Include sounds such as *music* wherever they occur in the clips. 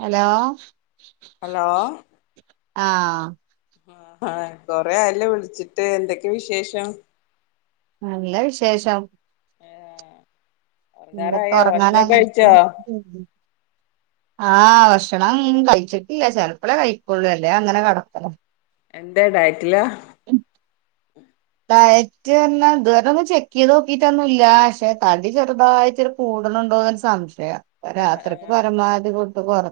Hello. Hello. ആഹ്. ആഹ് കൊറെ ആയല്ലോ വിളിച്ചിട്ട് എന്തൊക്കെ വിശേഷം? നല്ല വിശേഷം. ആ ഇന്ന്പ്പൊ ഉറങ്ങാറായോ ഒറങ്ങാൻ ഭക്ഷണൊക്കെ കഴിച്ചോ *unintelligible* ആഹ് ഭക്ഷണം കഴിച്ചിട്ടില്ല ചെലപ്പളേ കഴിക്കൊള്ളൂ അല്ലേ അങ്ങനെ കടക്കണം എന്തേ ഡയറ്റില. ഡയറ്റ് ർഞ്ഞ ഇതുവരൊന്നും ചെക്കയ്ത് നൊക്കിട്ടൊന്നുല്ല പക്ഷെ തടി ചെറുതായിറ്റൊരു കൂട്ണ്ണ്ണ്ടോന്ന് സംശയം ആ ആ രാത്രിക്ക് പരമാവധി ഫുഡ് കൊറ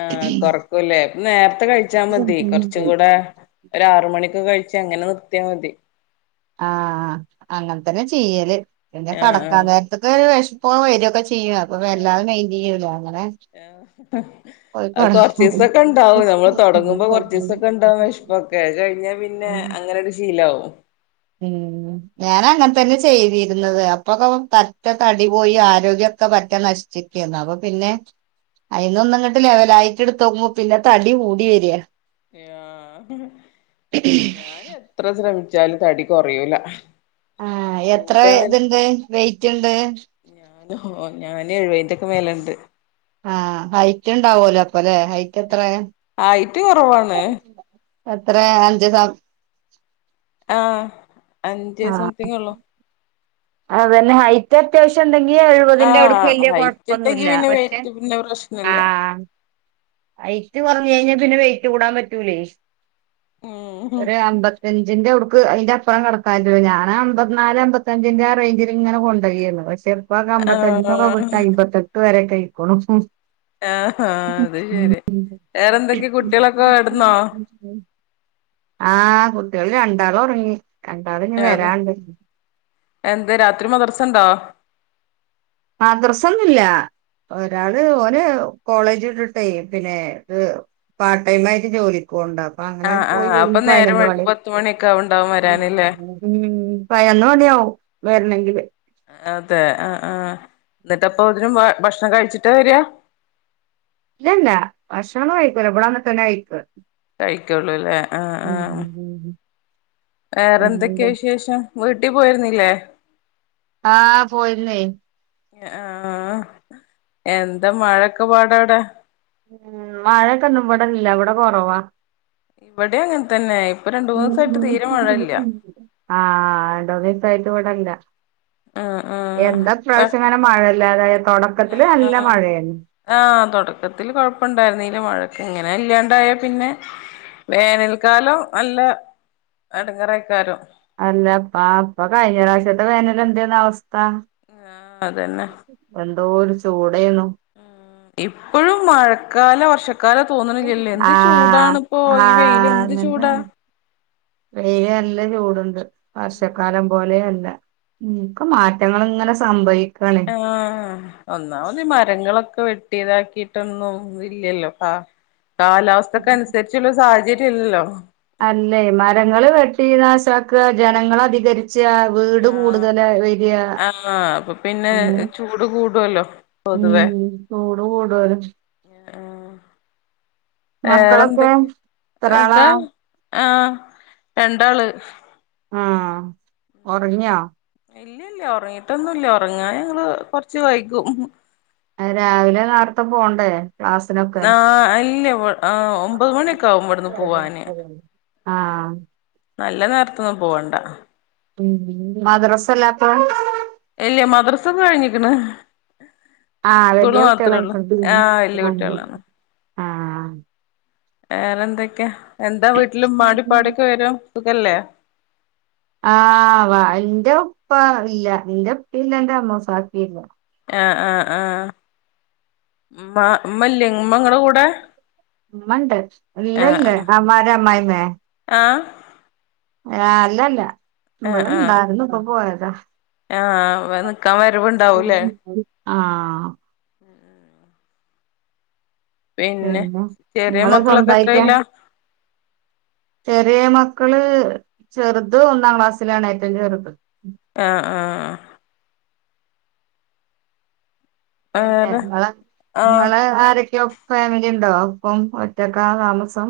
ആഹ് കൊറക്കൂല്ലേ നേരത്തെ കഴിച്ചാ മതി കൊറച്ചും കൂടെ. ഒരാറ് മണിക്കൊക്കെ കഴിച്ച അങ്ങനെ നിർത്യാ മതി. ആഹ് അങ്ങൻ തന്നെ ചെയ്യല് പിന്നെ ആ കടക്കാനേര ത്തൊരു വെഷപ്പൊ വരൊക്കെ ചെയ്യു അ അപ്പൊ ആ വെല്ലാതെ മെയിന്റ്യ്യൂല അങ്ങനെ ആ പോയി അത് കടക്കും. കൊറച്ചീസൊക്കെ ഉണ്ടാവും നമ്മള് തൊടങ്ങുമ്പോ കൊറച്ചീസൊക്കെണ്ടാവും വെഷ്പൊക്കെ അയ് കഴിഞ്ഞ പിന്നെ ഉം അങ്ങനാണ്ട് ശീലാവും. ഉം. ഞാനങ്ങൻതന്നെ ചെയ്തീര്ന്നത് അപ്പൊക്കൊ പറ്റെ തടി പോയി ആരോഗ്യൊക്കെ പറ്റ ന ചിക്കേന്നു അപ്പ പിന്നെ അയിന്നൊന്ന് ഇങ്ങട്ട് ലെവലായിട്ട് ഇടുത്തോക്കുമ്പോ പിന്നെ തടികൂടി വര. ആഹ് ഞാന് എത്ര ശ്രമിച്ചാലും തടി കൊറയൂല. ആഹ് എത്ര കൂടാന്നൽ ഇത്ണ്ട് വെയിറ്റ്ണ്ട്. ഓഹ് ഞന് എഴുവയിന്റെക്കെ മേലണ്ട്. ആഹ് ഹൈറ്റ് ഇണ്ടാവോലോ അപ്പലേ ഹൈറ്റത്രേ? അയിറ്റ് കൊറവാണ്. എത്രേ അഞ്ച് സ- ആഹ് അഞ്ച് ആ സംത്തിങ്യോള്ളു അതന്നെ വായി. അത്യാവശ്യം ഇണ്ടെങ്കി എഴുപതിന്റെ അവിടുക്ക് ആഹ് വല്യേ ഹൈറ്റ് ഉണ്ടെങ്കി കൊഴപ്പൊന്നുല്ല പിന്നെ പക്ഷെ വെയിറ്റ് പിന്നെ പ്രശ്നല്ല ആഹ്. ഹൈറ്റ് കൊറഞ് കഴിഞ്ഞാ പിന്നെ വെയറ്റ് കൂടാം പറ്റൂലേ ഉം ഒരു അമ്പത്തി അഞ്ചിന്റെ അവ്ടുക്ക് അയിന്റെ അപ്പറം കടക്കാൻ പറ്റൂല്ല ഞനമ്പത് നാല് അമ്പത്തഞ്ചിന്റെ ആഹ് റേഞ്ചില്ങ്ങനെ കൊണ്ടയരുന്നു പക്ഷേ. ഇപ്പക അമ്പത്തഞ്ചിന്റൊക്കെ ആഹ് വിട്ട അമ്പത്തെട്ട് വരെ കഴിക്കോണ ഏഹ് ആഹ് അത് ശരി വേറെന്തൊക്കെ കുട്ടേളൊക്കെ കെടന്നോ? ആഹ് കുട്ടേള് രണ്ടാളൊറങ്ങി രണ്ടാള് ഇഞ് വരാണ്ട്. എന്തേ രാത്രി മദറസണ്ടോ? മദറസൊന്നുല്ല. ഒരാള് ഓന് കോളേജ്ട്ട്ട്ടേയ് പിന്നെ ഇത്. പാർടൈമായിട്ട് ജോലിക്കോവ്ണ്ട്. അപ്പ അങ്ങനെ ആഹ് പോയി ആഹ് അപ്പൊ നേരം പയിനൊന്ന് വൈകും മണി. പത്ത് മണിയൊക്കെ ആവുണ്ടാവും വരാനില്ലേ ഉം പയനൊന്ന്മണ്യാവും വെരണെങ്കില്. അതെ ആഹ് ആഹ് ഇന്നിട്ടപ്പൊ ഇതിനും ഭക്ഷണം കഴിച്ചിട്ട വര ഇല്ലല്ല ഭക്ഷണൊന്നും കഴിക്കൂല ഇവടന്ന്ട്ടന്നയിക്ക. കഴിക്കൊള്ളൂലേ ആഹ് ആഹ് വേറെന്തൊക്കെ വിശേഷം? വീട്ടി പോയിരുന്നില്ലേ? ആഹ് പോയിരുന്നേ. ആഹ് എന്താ മഴക്കെ പാടവിടെ ഉം മഴയൊക്കെ ഒന്നും ഇവിടെല്ല ഇവിടെ കുറവാ. ഇവിടെ അങ്ങനെ തന്നെ ഇപ്പൊ രണ്ടു മൂന്നുസായിട്ട് തീരെ മഴയില്ല. ആഹ് രണ്ട് മൂന്ന് ദിവസം അയിട്ട് ഇവിടില്ല. ആഹ് ആഹ് എന്താ ഈ പ്രാവശ്യങ്ങനെ മഴല്ലാതായ തോട എന്താ ആ തുടക്കത്തിൽ കൊഴപ്പ ഇണ്ടായിരുന്നില്ല, മഴക്ക് ഇങ്ങനെ ഇല്ലാണ്ടായ പിന്നെ വേനൽക്കാലോ നല്ല എടങ്ങേറക്കാരോ?. അല്ല അപ്പാ അപ്പൊ കഴിഞ്ഞ പ്രാവശ്യത്തെ വേനൽ എന്തന്ന അവസ്ഥ. ആഹ് അതന്നെ എന്തോരു ചൂടെയര്ന്നു. ഇപ്പോഴും മഴക്കാല വർഷ മഴ ക്കാല തോന്നണിലല്ലേ എന്ത് ചൂടാണ ആഹ് ഇപ്പോ ഈ വെയില് ആഹ് എന്ത് അതന്നെ ചൂടാ. വെയില് നല്ല ചൂടുണ്ട് വർഷക്കാലം പോലെയല്ല. ഉം ഒക്കെ മാറ്റങ്ങൾ ഇങ്ങനെ സംഭവിക്കണെ ആഹ് ഒന്നാമത് മരങ്ങളൊക്കെ വെട്ടിയതാക്കിട്ടൊന്നും ഇല്ലല്ലോ, ആ കാലാവസ്ഥക്ക അനുസരിച്ചുള്ള സാഹചര്യ ഇല്ലല്ലോ?. അല്ലേ മരങ്ങള് വെട്ടി നാശക്കുക, ജനങ്ങൾ അധികരിച്ച് വീട് ആഹ് കൂടുതല് വരിക ആഹ് അപ്പൊ പിന്നെ അങ്ങനെ ചൂട് കൂടുവല്ലോ ഉം പൊതുവെ ചൂട് കുടുതലും. ആഹ് മക്കളൊക്കെ വേറെന്തൊക്കെ, എത്രാളാ അതാ ആഹ് രണ്ടാള്. ആഹ് ഒറങ്ങിയോ?. ഇല്ലല്ല ഉറങ്ങിട്ടൊന്നുംല്ല ഉറങ്ങാ ഞങ്ങള് കൊറച്ച് വൈകും രാവിലെ നേരത്തെ പോകണ്ടേ ക്ലാസ് ആഹ് ഇല്ലേ ഒമ്പത് മണിയൊക്കെ ആകും. ഇവിടുന്ന് പോവാന്. ആഹ്. നല്ല നേരത്തൊന്നും പോവണ്ട. ഉം മദ്രസല്ലാപ്പം ഇല്ല മദ്രസും കഴിഞ്ഞിക്ക്ണ്. ആഹ് സ്കൂള് വല്യ മാത്രം ഒള്ളു. കുട്ടികളായിട്ടുണ്ട് ആ വല്യ കുട്ട്യേളാണ്. ആഹ് വേറെ എന്തൊക്ക്യ. എന്താ വീട്ടിലും ഉമ്മാൻ്റെ ഉപ്പാടൊക്കെ വിവരം. സുഖല്ലെ? ആ വ ഇന്റെ ഉപ്പ ഇല്ല. ഇന്റെ ഉപ്പ ഇല്ല. ഇന്റെ അമോസാക്കീല്ല. ആഹ് ആഹ് ആഹ് ഇമ്മ ഇമ്മല്ലെ ഇങ്ങളെ കൂടെ. ഉമ്മണ്ട്. ഇല്ല ഇല്ല. അമാര അമ്മായിമെ ആ അല്ലല്ല. ഇബ്ടെ ഇണ്ടായിരുന്നു. ഇപ്പ പോയതാ. ആ നിക്കാൻ വരവുണ്ടാവൂലെ?. ആഹ് *unintelligible* പിന്നെ ചെറ്യേ നിങ്ങള് മക്കളൊക്കെ സ്വന്തായിട്ടാ എത്രയില? ചെറ്യേ മക്കള് ചെറുത് ഒന്നാം ക്ലാസ്സിലാണ്. ഏറ്റവും ചെറുത്. ആഹ് ആഹാ ആ പിന്നെ വേറെ ഇങ്ങെളെ ആഹ് ഇങ്ങള് ആരൊക്കെയോ?. ഫാമിലി ഉണ്ടോ? ഒപ്പം ഒറ്റക്ക താമസം.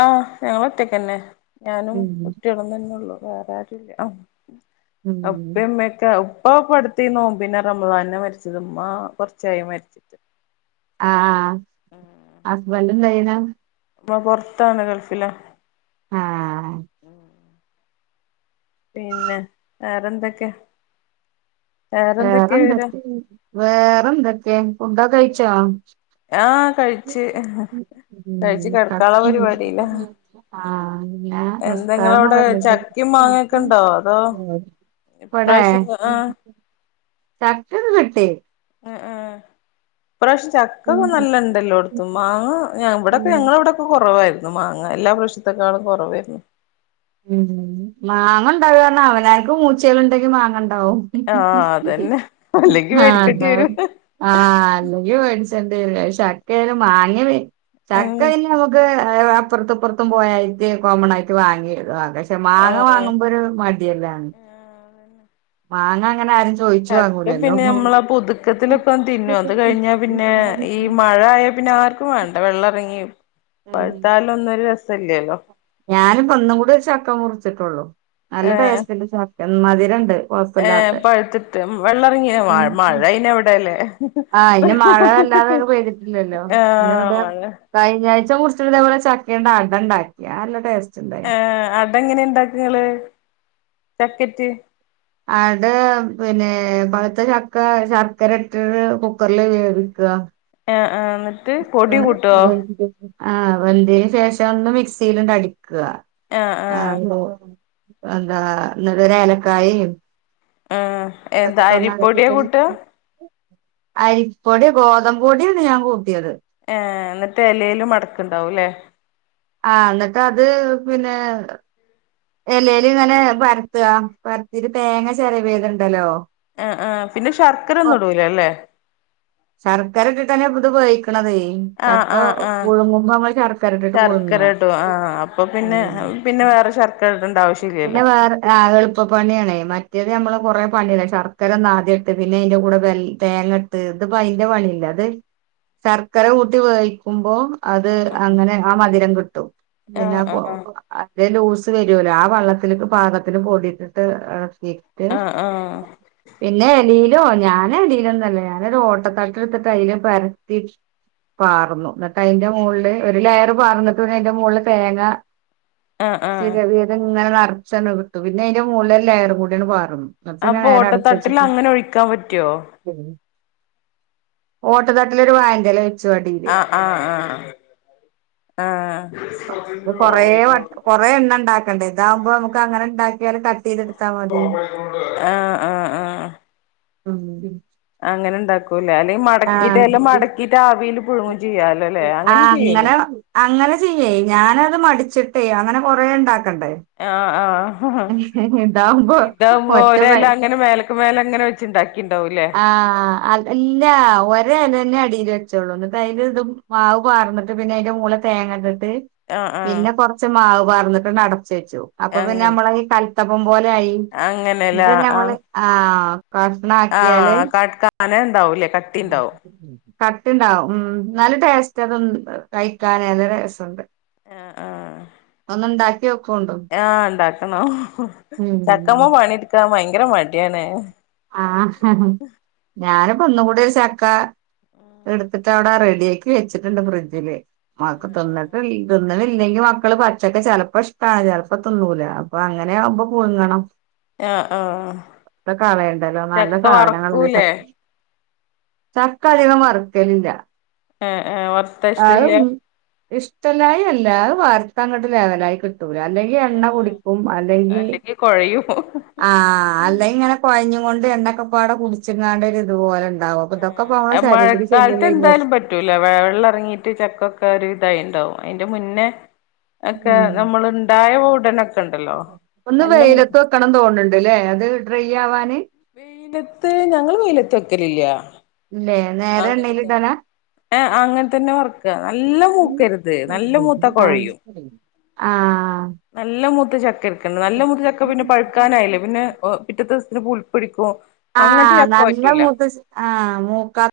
ആഹ് ഞങ്ങള് ഒറ്റക്കന്നെ, ഞാനും ഉം കുട്ടി ഒന്നെന്നൊള്ളു. വേറെ ആരുല്ല. ഉം ഉപ്പ ഉമ്മ്യെക്കെ, ഉപ്പ ഇപടുത്തീന്നു. പിന്നെ റമളാൻലാ മരിച്ചത്. ഇമ്മ കൊറച്ചായി മരിച്ചത്. ആ ആ ഹസ്ബൻ്റ എന്ത് ചെയണ്. ഇപ്പം പൊറ്ത്താണ് ഗൾഫില ആഹ് പിന്നെ വേറെന്തൊക്കെ. വേറെന്തൊക്കെയാ വിവരം വേറെന്തൊക്കെ. വേറെന്തൊക്കെ ഫുഡ്ഡൊക്കെ കഴിച്ചൊ. ആഹ് കഴിച്ച് *unintelligible* കഴിച്ച് കെടക്കാള്ള പരിപാടിയിലാ *unintelligible* ആഹ് ഞാൻ എന്താ നിസ്കാരം ഇങ്ങളവിടെ കള - - ചക്കിം, മാങ്ങക്കണ്ടോ അതൊ. ഇവടെ ചക്കൊക്കെ കിട്ടി. ഉം. ഉം. ഇപ്രാശ് ചക് *unintelligible* ക്ക *unintelligible* ഉം നല്ലണ്ടല്ലോട്ത്തും മാങ്ങ ഞങ്ങളവെടക്കെഞങ്ങളവിടെ ഇപ്പ കൊറവായിരുന്നു മാങ്ങ. എല്ലാ പ്രാശത്തെക്കാളും കൊറവേര്ന്നു. ഉം മാങ്ങ ഇണ്ടാവ പറഞ്ഞാ. അവനാ ൻക്ക് മൂച്യേള്ണ്ടെങ്കി മാങ്ങ ഇണ്ടാവും. ആഹ് അതന്നെ. അല്ലെങ്കി അതാവും വരിക്കട്ട്യെരും. ആഹ് അല്ലെങ്കി മേട്ച്ചെണ്ട്യേരും. അത് ചക്കയാലും മാങ്ങ ചക്ക ഏഹ് പിന്നമക്ക് അപ്പറ്ത്തും ഇപ്പറ്ത്തും പോയായിട്ട് കോമൺ ആയിട്ട് വാങ്ങി *unintelligible* മാങ്ങ ആഹ് വാങ്ങുമ്പൊരു മടിയല്ലാണ്. മാങ്ങ അങ്ങനെ ചോയിച്ചു ചക്ക വാങ്ങൂലല്ലോ പിന്നെ നമ്മള് ആ പുതുക്കത്തിലൊക്കെ തിന്നു. അത് കഴിഞ്ഞാ പിന്നെ ഈ മഴ ആയ പിന്നെ ആർക്കും വേണ്ട വെള്ളം എറങ്ങി പഴുത്താലൊന്നും ഒരു ര ഞാനിപ്പം ഇന്നും കൂടി ചക്ക മുറിച്ചിട്ടാ ള്ളു. നല്ല ടേസ്റ്റല്ല ചക്കറ എമ്മതിരണ്ട്. ഏ പഴുത്തിട്ട്. വെള്ളറങ്ങിയന മഴ അയിന് എവിടേല്ലേ ആഹ് അയ്ന് മഴ വല്ലാതെ പെയ്തിട്ടില്ലല്ലോ. പിന്നെ ആഹ് ഇവിടെ. മഴ കയിഞ്ഞാഴ്ച്ച മുറിച്ചിട്ട് ഇതേപോലെ ചക്കണ്ട അടണ്ടാക്കി അത്‌ നല്ല ടേസ്റ്റ് ഉണ്ട് ഏഹ് അട എങ്ങനെ ഇണ്ടാക്ക ഇങ്ങള് ചക്കേറ്റ് അടെ പിന്നെ പഴുത്തെ ചക്ക ശർക്കര ഇട്ടിട്ട് കുക്കറിൽ വേവിക്ക ആഹ് ആഹ് പൊടി കൂട്ടോ വേവിക്കും ആഹ് വെന്തിന് ശേഷം ഒന്ന് മിക്സിൽണ്ട് അടിക്ക ആഹ് ആഹ് ആഹ് എന്താ ഇന്നിട്ട് ഒര് ഏലക്കായെം ആഹ് എന്താ അരിപ്പൊട്യാ കൂട്ട അടിപ്പിച്ച് അരിപ്പൊടി ഗോതമ്പ് പൊടിയാണ് ഞാൻ കൂട്ടിയത് ഏഹ് ഇന്നിട്ട് എലേല് മടക്ക്ണ്ടാവുംലെ ആഹ് ഏന്നട്ട് അത് പിന്നെ എലേല് ഇങ്ങനെ പരത്ത പരത്തീട്ട് തേങ്ങ ചെരവിയത് ഇണ്ടല്ലോ ആഹ് ആഹ് പിന്ന ശർക്കര ഒന്നും ഇടൂലല്ലെ ശർക്കര ഇട്ടിട്ടെന്നെ ഇപ്പത് വേവിക്കണതേ ആഹ് ചക്ക ആഹ് ആഹ പുഴുങ്ങുമ്പോ നമ്മള് ശർക്കര ഇട്ടിട്ട് പുഴുങ്ങുക ശർക്കര ഇടും ആഹ അപ്പൊ പിന്നെ ഉം പിന്നെ വേറെ ശർക്ക ക്കര ഇടണ്ട ആവശ്യം പിന്നെ ഇല്ല്യല്ലോ വേറെ ആ എളുപ്പണിയാണേ മറ്റേത് നമ്മള് കൊറെേ പണിയല്ലേ ശർക്കരന്നാദ്യട്ട് പിന്നെ അതിന്റെ കൂടെ വെ തേങ്ങ ഇട്ട് ഇത്‌ ഇപ്പോ അതിന്റെ പണിയില്ല അത് ശർക്കര കൂട്ടി വേവിക്കുമ്പോ അത് ആഹ് അങ്ങനെ ആ മധുരം കിട്ടും പിന്നെ ആഹ് ആഹ് അട്ത്തേ ലൂസ് വരുല്ലോ ആ വെള്ളത്തില്ക്ക് പാകത്തില് പൊടിട്ടിട്ട് എളക്കിട്ട് ആഹ് ആഹ് പിന്നെ എലീലോ ഞാൻ എലീലൊന്നല്ലേ ഞാനൊരു ഓട്ടത്താട്ടടുത്തിട്ട് അയില് പരത്തി പാർന്നു എന്നിട്ട് അയിന്റെ മോളില് ഒരു ലയറ് പാർന്നിട്ട് പിന്ന അയിന്റെ മോളില് തേങ്ങ ആഹ് ചിരവിയത് ഇങ്ങനെ നറച്ചണ് കിട്ടും പിന്നെ അയിന്റെ മോളില് ഒര് ലെയർ കൂടിഅണ്ട് പാരുന്നു അപ്പൊ ഓട്ടത്തട്ടിൽ അങ്ങനെ ഒഴിക്കാൻ പറ്റോ ഓട്ട തട്ടിലൊരു വായെന്റെല ആഹ് ആഹ് ആഹ് ആഹ് കൊറെ എണ്ണം ഇണ്ടാക്ക ടേതാമ്പോ നമുക്ക് അങ്ങനെ ഇണ്ടാക്കിയാല് കട്ട് ചെയ്തെടുത്താ മതി ആഹ് ആഹ് ആഹ് ഉം അങ്ങനെ ഇണ്ടാക്കുംലെ അല്ലെങ്കി മടക്കിയിട്ട് എല ആഹ് മടക്കിട്ട് ആവില് പുഴുങ്ങും ചെയ്യാലൊലേ അങ്ങനേം ആഹ് ചെയ്യല്ലോ അങ്ങനെ അങ്ങനെ ചെയ്യേ ഞാനത് മടിച്ചിട്ടേ അങ്ങനെ കൊറെ ഇണ്ടാക്കണ്ടേ ആഹ് ആഹ് ഇതാവുമ്പോ ഇതാവ്മ്പോ ഒറ്റ പ ഒരെല അങ്ങനെ മേല ക്ക്മേല ഇങ്ങനെ വച്ച് ഇണ്ടാക്കിണ്ടാവുംലെ ആഹ് അതല്ലാ ഒരെലെന്നെ അടീല് വെച്ചോള്ളൂ എന്നിട്ട് അയില് ഇതും മാവ് പാർന്നിട്ട് പിന്നെ അയിന്റെ മോളി തേങ്ങട്ടിട്ട് ആഹ് ആഹ് പിന്നെ കൊറച്ച് മാവ് പാർന്നിട്ട് അണ്ട് അടച്ച് വെച്ചു അപ്പൊ പിന്നെ അങ്ങനെ നമ്മളെ ഈ കൽത്തപ്പം പോലെ ആയി അങ്ങനെല്ല ഇത് ഞമ്മൾ ആഹ് ആഹ് കഷ്ണാ ആഹ് *unintelligible* ണ്ടാവൂലേ ക കട്ടി ഉണ്ടാവും *unintelligible* കട്ട്ണ്ടാവും ഉം നല്ല ടേസ്റ്റാ അത് കഴിക്കാൻ നല്ല ടേസ്റ്റ് ഉണ്ട് ആഹ് ആഹ് ഇന്നുണ്ടാക്കിയോ ആ ഇണ്ടാക്കണം ഉം ചക്കമ പണി ഇട്ക്കാം ഭയങ്കര മടിയാണ് ആ ഞാന്പ്പോ ഒന്നും കൂടി ഒരു ചക്ക ഇട്ത്തി ട്ട് അവ്‌ടെ റെഡിയാക്കി വെച്ചിട്ട്ണ്ട് ഫ്രിഡ്ജില് മക്ക തിന്ന്ട്ട് ഇൽ തിന്ന്ണില്ലെങ്കി മക്കള് പ ഉച്ചക്ക് ചെലപ്പ ഇഷ്ടാണ് ചെലപ്പ തിന്നൂല അപ്പൊ അങ്ങനെ ആവുമ്പ പുഴുങ്ങണം ആഹ് ആഹ് ആഹ് ഇപ്പ കളയണ്ടല്ലോ നല്ല ചക്ക സാധനങ്ങളല്ലേ വറക്കൂലേ ചക്ക ചക്ക അധികം വറ്ക്കലില്ല ആഹ് ആഹ് വർത്ത ഇഷ്ടല്യ ഇഷ്ടല്ലായ് അല്ല അത് വർത്ത അങ്ങട്ട് ലെവലായി കിട്ടൂല അല്ലെ ങ്കി എണ്ണ കുടിക്കും അല്ലെങ്കി ആ അല്ലെങ്കി ഇങ്ങനെ കോയഞ്ഞിങ്ങോണ്ട് എണ്ണക്കപ്പാട കുട്ച്ചിക്കാണ്ട് ഒരിത് പോലെ ഇ ണ്ടാവും പ്പ തൊക്കപ്പൊ നമ്മളെ ആഹ് ശരീരത്തിക്ക് മഴക്കാലത്ത് ചെല്ലല്ലേ വിചാരിച് എന്തായാലും പറ്റൂല വെ വെള്ള എറങ്ങീട്ട് ചക്കൊക്കെ ഒരു ഇതായിണ്ടാവും അയിന്റെ മുന്നേ ഒക്കെ ഉം നമ്മള് ഇണ്ടായ ഉടനൊ ഒന്ന് വെയിലത്ത് വെക്കണം തൊൺണ് ണ്ട്ലെ അത് ഡ്രൈ ആവാന് വെയിലത്ത് ഞങ്ങള് വെയിലത്ത് വെക്കലില്ല ഇല്ലേ നേരെ എണ്ണേല് ഇടലാ ഏ അങ്ങൻ തന്നെ വർക്ക നല്ല മൂക്കര്ത് നല്ല മൂത്താ ആഹ് കോഴയും ആഹ് നല്ല മൂത്ത ചക്ക എട്ക്കൻ നല്ല മൂത്ത ചക്ക പിന്നെ പഴുക്കാനായില്ലേ പിന്നെ പിറ്റത്തെ ദീസ്ത്തിന് പു പിടിക്കോ ആ നല്ല മൂത്ത ച ആ മൂക്കാ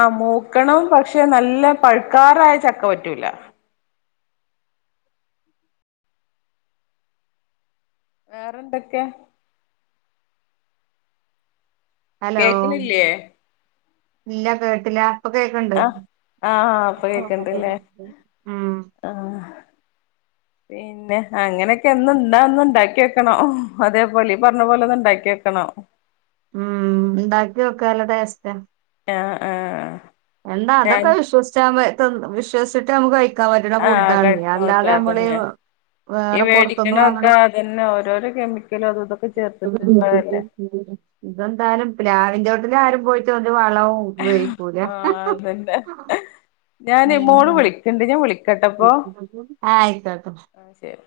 ആ മൂക്കണം പക്ഷെ നല്ല പഴുക്കാറായ ചക്ക പറ്റൂല വേറെ എന്തക്കെ ഹലോ കേക്കണില്ലേ ഇല്ല കേട്ടില ഇപ്പ കേക്ക്ണ്ട് ആഹ് ആഹ് ഇപ്പൊ കേക്കണ്ടല്ലേ ഉം ആഹ് പി പിന്നെ അങ്ങനെക്കെ ഇന്ന് ന്നാ ഒന്ന് ഇണ്ടാക്കി വെക്കണം അതേപോലെ ഈ പർഞ്ഞ പോലെ ഒന്ന് ഇണ്ടാക്കി വെക്കണം ഉം ഇണ്ടാക്കിയോക്ക് നല്ല ടേസ്റ്റാ ആഹ് ആഹ് ആഹ് എന്താ ഞാൻ അതൊക്കെ വിശ്വസിച്ചാമ്പെ തി വിശ്വസിട്ട് നമുക്ക് കഴി ക്കാം പറ്റ്ണ ആഹ് ഫുഡാണെ കഴിക്കാൻ പറ്റും അല്ലാതെ അമ്മളീ അതന്നെ വേറെ പൊർത്ത്ന്ന് വാങ്ണ തന്നെ ഓരോരോ കെമിക്കലു അത്ടും ഇതന്താലും പ്ലാവിഞ്ചോട്ടില് ആരും പോയിട്ടൊരു വളവും വയിക്കൂല തന്നെ ഞാന് മോള് വിളിക്ക്ണ്ട് ഞാൻ വിളിക്കട്ടപ്പൊ ആയിക്കോട്ടെ ആ ശരി